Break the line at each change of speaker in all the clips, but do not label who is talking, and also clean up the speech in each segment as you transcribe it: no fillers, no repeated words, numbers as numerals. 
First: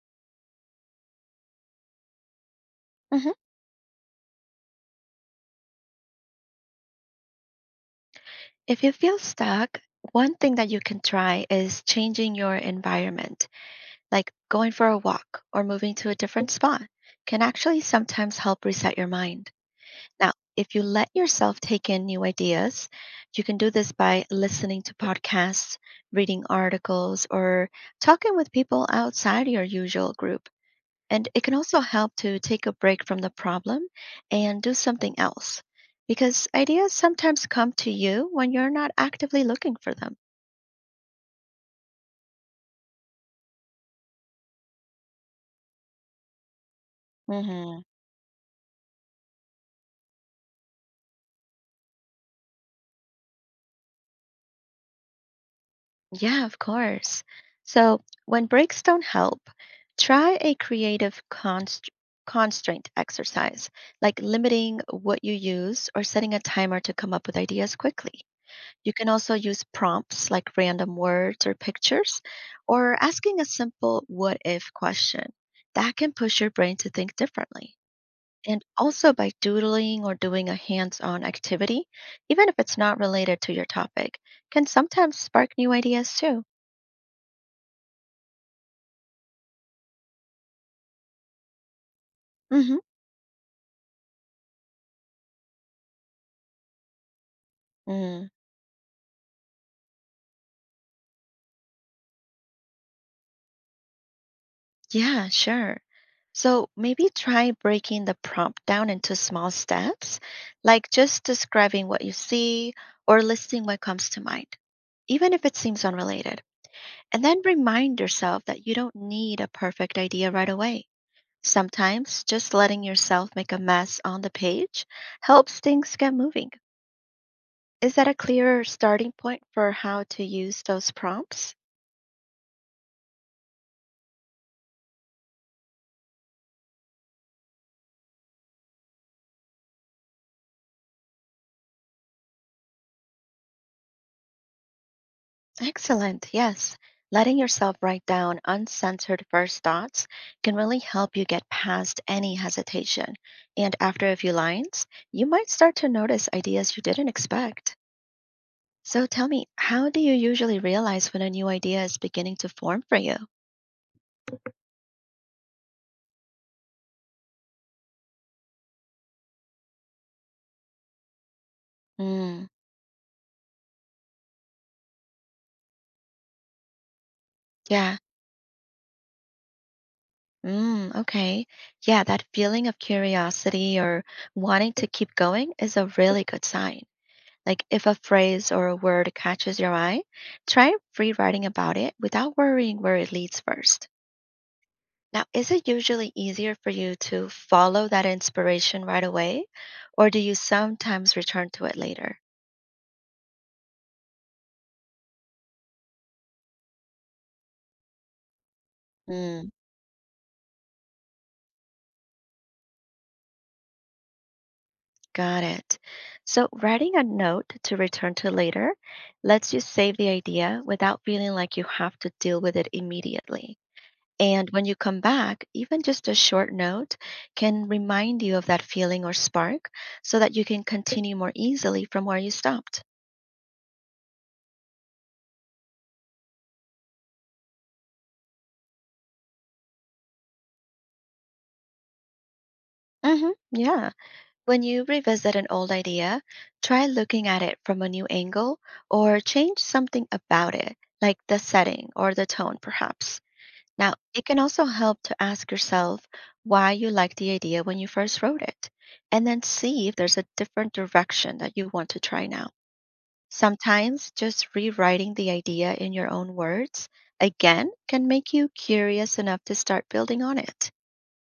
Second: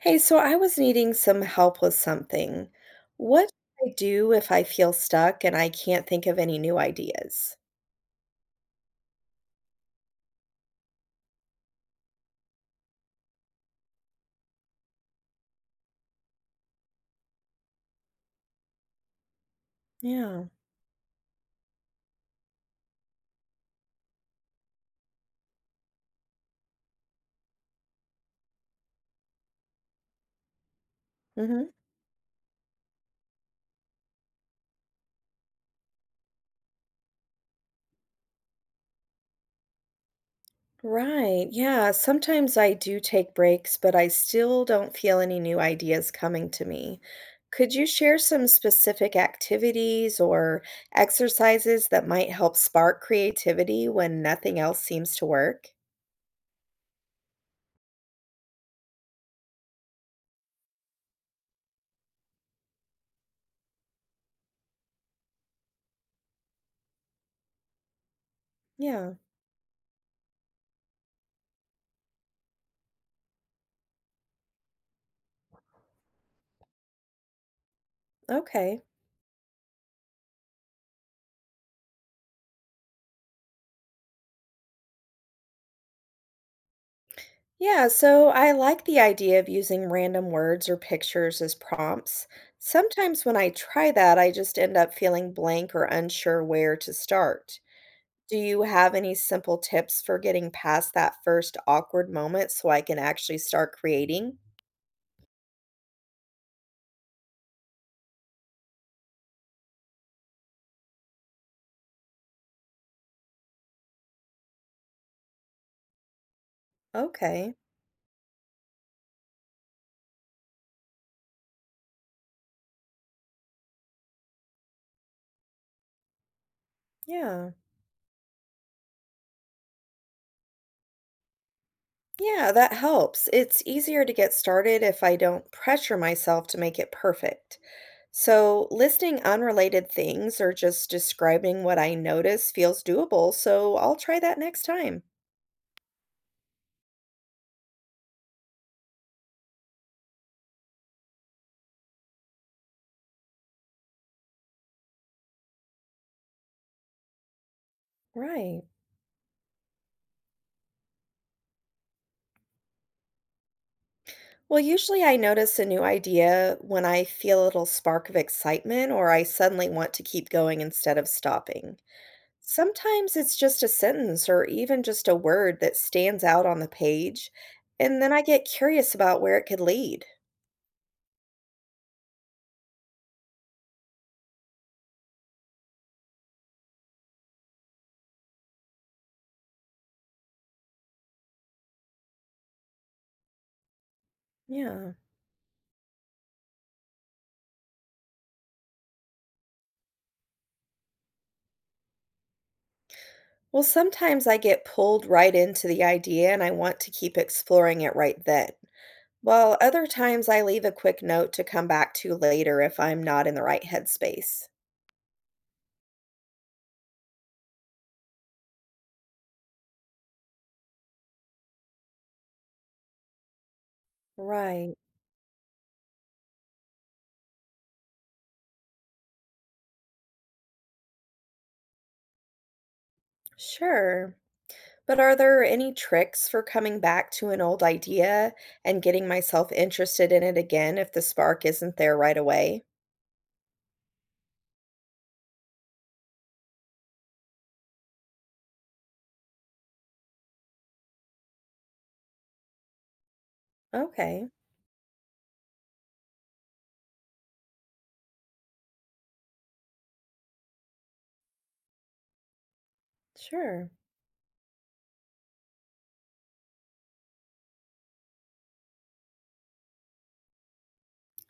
Hey, so I was needing some help with something.
Mhm.
What do I do if I feel stuck and I can't think of any new ideas?
If you feel stuck, one thing that you can try is changing your environment, like going for a walk or moving to a different spot, can actually sometimes help reset your mind. Now,
Yeah.
if you let yourself take in new ideas, you can do this by listening to podcasts, reading articles, or talking with people outside your usual group. And it can
Hmm.
also help to take a break from the problem and do something else because ideas sometimes come to you when you're not actively looking for them.
Right. Yeah. Sometimes I do take breaks, but I still don't feel any new ideas coming to me. Could
Hmm.
you share some specific activities or exercises that might help spark creativity when nothing else seems to work?
Yeah, of course. So when breaks don't help, try a creative constraint exercise, like limiting what you use or setting a timer to come up with ideas quickly. You can
Yeah.
also use prompts like random words or pictures, or asking a simple what if question. That can push your brain to think differently. And
Okay.
also by doodling or doing a hands on activity, even if it's not related to your topic, can sometimes spark new ideas too.
Yeah, so I like the idea of using random words or pictures as prompts. Sometimes when I try that, I just end up feeling blank or unsure where to start.
Hmm.
Do you have any simple tips for getting past that first awkward moment so I can actually start creating?
Yeah, sure. So maybe try breaking the prompt down into small steps, like just describing what you see or listing what comes to mind, even if it seems unrelated. And then
Okay,
remind yourself that you don't need a perfect idea right away. Sometimes just letting yourself make a mess on the page helps things get moving.
yeah.
Is that a clearer starting point for how to use those prompts?
Yeah, that helps. It's easier to get started if I don't pressure myself to make it perfect. So, listing unrelated things or just describing what I notice feels doable, so I'll try that next time.
Excellent. Yes. Letting yourself write down uncensored first thoughts can really help you get past any hesitation. And after a few lines, you might start to notice ideas you didn't expect.
Right.
So tell me, how do you usually realize when a new idea is beginning to form for you?
Well, usually I notice a new idea when I feel a little spark of excitement or I suddenly want to keep going instead of stopping.
Mm,
Sometimes it's just a sentence or even just a word that stands out on the page,
yeah.
and then I get curious about where it could lead.
Mm, okay. Yeah, that feeling of curiosity or wanting to keep going is a really good sign. Like if a phrase or a word catches your eye, try rewriting about it without worrying where it leads first.
Yeah.
Now, is it usually easier for you to follow that inspiration right away, or do you sometimes return to it later?
Well, sometimes I get pulled right into the idea and I want to keep exploring it right then.
Mm,
Well, other times I leave a quick note to come back to later if I'm not in the right headspace.
got it. So, writing a note to return to later lets you save the idea without feeling like you have to deal with it immediately. And when
Right.
you come back, even just a short note can remind you of that feeling or spark so that you can continue more easily from where you stopped.
Sure. But are there any tricks for coming back to an old idea and getting myself interested in it again if the spark isn't there right away?
Hmm, yeah. When you revisit an old idea, try looking at it from a new angle or change something about it, like the setting or the tone, perhaps. Now, it
Okay,
can also help to ask yourself why you liked the idea when you first wrote it, and then see if there's a different direction that you want to try now.
sure.
Sometimes just rewriting the idea in your own words again can make you curious enough to start building on it.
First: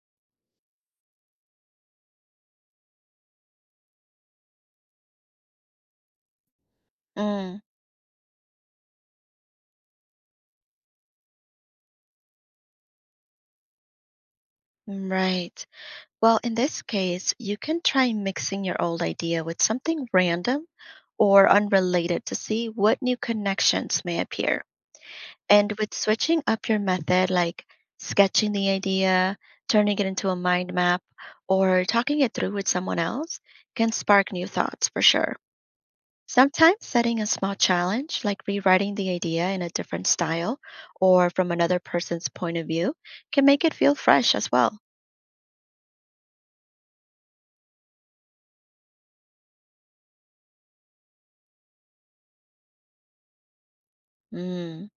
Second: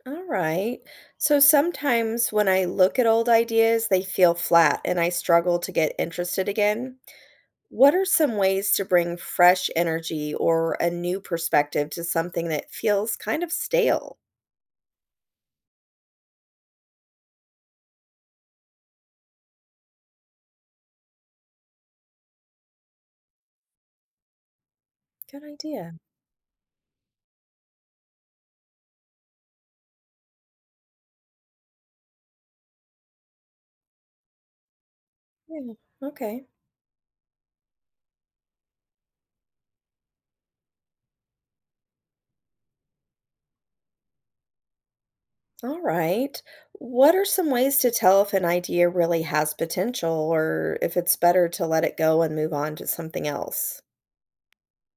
All right. So sometimes when I look at old ideas, they feel flat and I struggle to get interested again.
Mm,
What are some ways to bring fresh energy or a new perspective to something that feels kind of stale?
right. Well, in this case, you can try mixing your old idea with something random or unrelated to see what new connections may appear.
Good
And with
idea.
switching up your method, like sketching the idea, turning it into a mind map, or talking it through with someone else, can spark new thoughts for sure.
Yeah. Okay.
Sometimes setting a small challenge, like rewriting the idea in a different style or from another person's point of view, can make it feel fresh as well.
All right. What are some ways to tell if an idea really has potential or if it's better to let it go and move on to something else?
Mm.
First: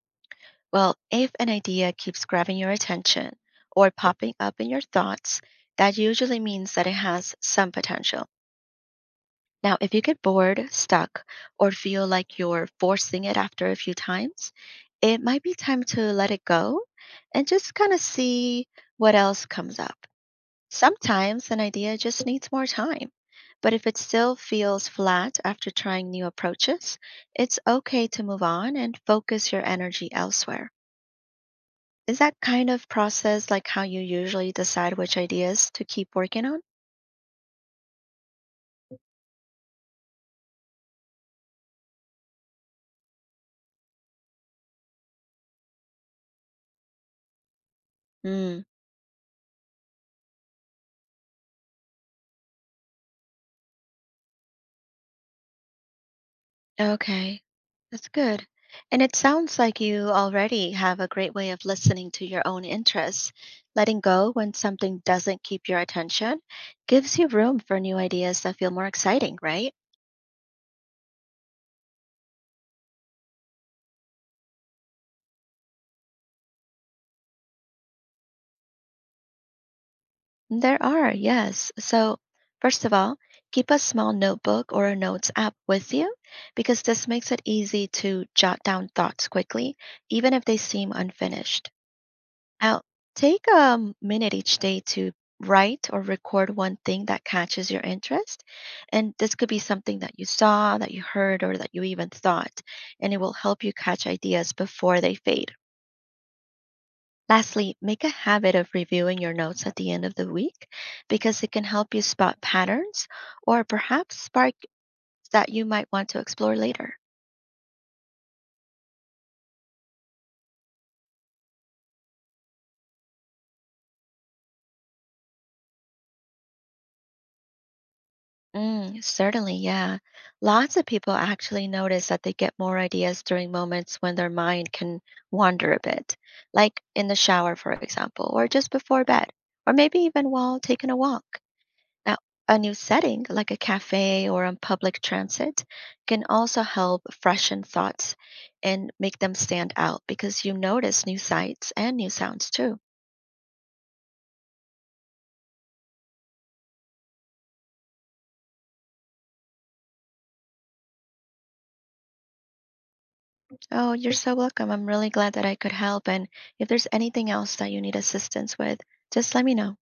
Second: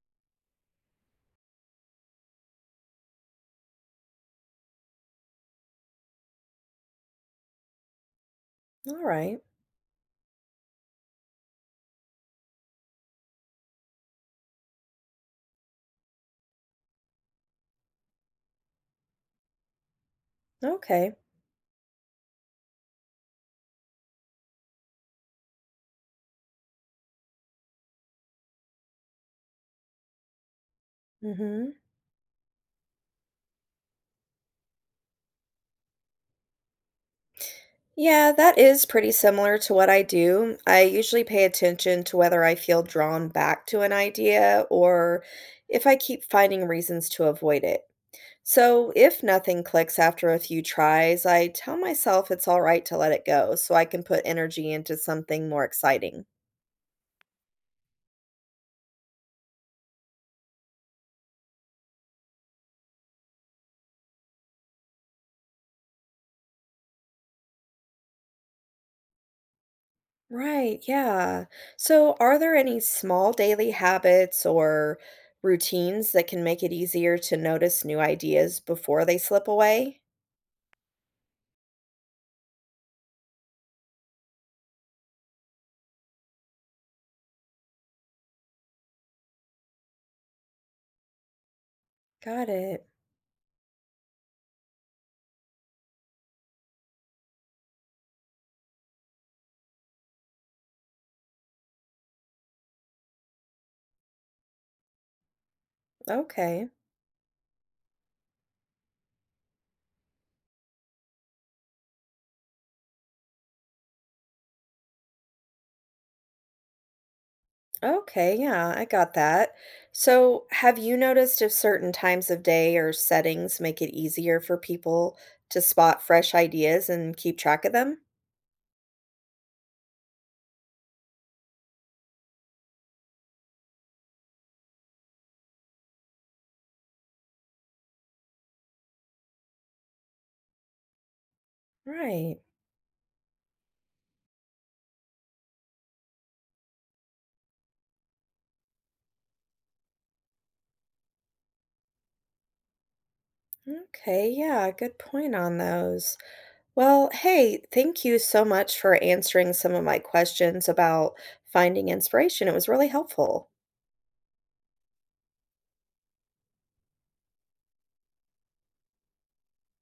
Well, if an idea keeps grabbing your attention or popping up in your thoughts, that usually means that it has some potential.
All right.
Now, if you get bored, stuck, or feel like you're forcing it after a few times, it might be time to let it go and just kind of see what else comes up.
Okay.
Sometimes an idea just needs more time, but if it still feels flat after trying new approaches, it's okay to move on and focus your energy elsewhere.
Hmm.
Is that kind of process like how you usually decide which ideas to keep working on?
Yeah, that is pretty similar to what I do. I usually pay attention to whether I feel drawn back to an idea or if I keep finding reasons to avoid it.
Mm,
So, if nothing clicks after a few tries, I tell myself it's all right to let it go so I can put energy into something more exciting.
okay, that's good. And it sounds like you already have a great way of listening to your own interests. Letting go when something doesn't keep your attention gives you room for new ideas that feel more exciting, right?
Right, yeah. So, are there any small daily habits or routines that can make it easier to notice new ideas before they slip away?
There are, yes. So, first of all, keep a small notebook or a notes app with you because this makes it easy to jot down thoughts quickly, even if they seem unfinished.
Got
Now,
it.
take a minute each day to write or record one thing that catches your interest. And this could be something that you saw, that you heard, or that you even thought. And it will help you catch ideas before they fade.
Okay.
Lastly, make a habit of reviewing your notes at the end of the week because it can help you spot patterns or perhaps spark that you might want to explore later.
Okay, yeah, I got that. So, have you noticed if certain times of day or settings make it easier for people to spot fresh ideas and keep track of them?
Mm, certainly, yeah. Lots of people actually notice that they get more ideas during moments when their mind can wander a bit, like in the shower, for example, or just before bed, or maybe even while taking a walk. Now,
Right.
a new setting like a cafe or on public transit can also help freshen thoughts and make them stand out because you notice new sights and new sounds too.
Okay, yeah, good point on those. Well, hey, thank you so much for answering some of my questions about finding inspiration. It was really helpful.
Oh, you're so welcome. I'm really glad that I could help. And if there's anything else that you need assistance with, just let me know.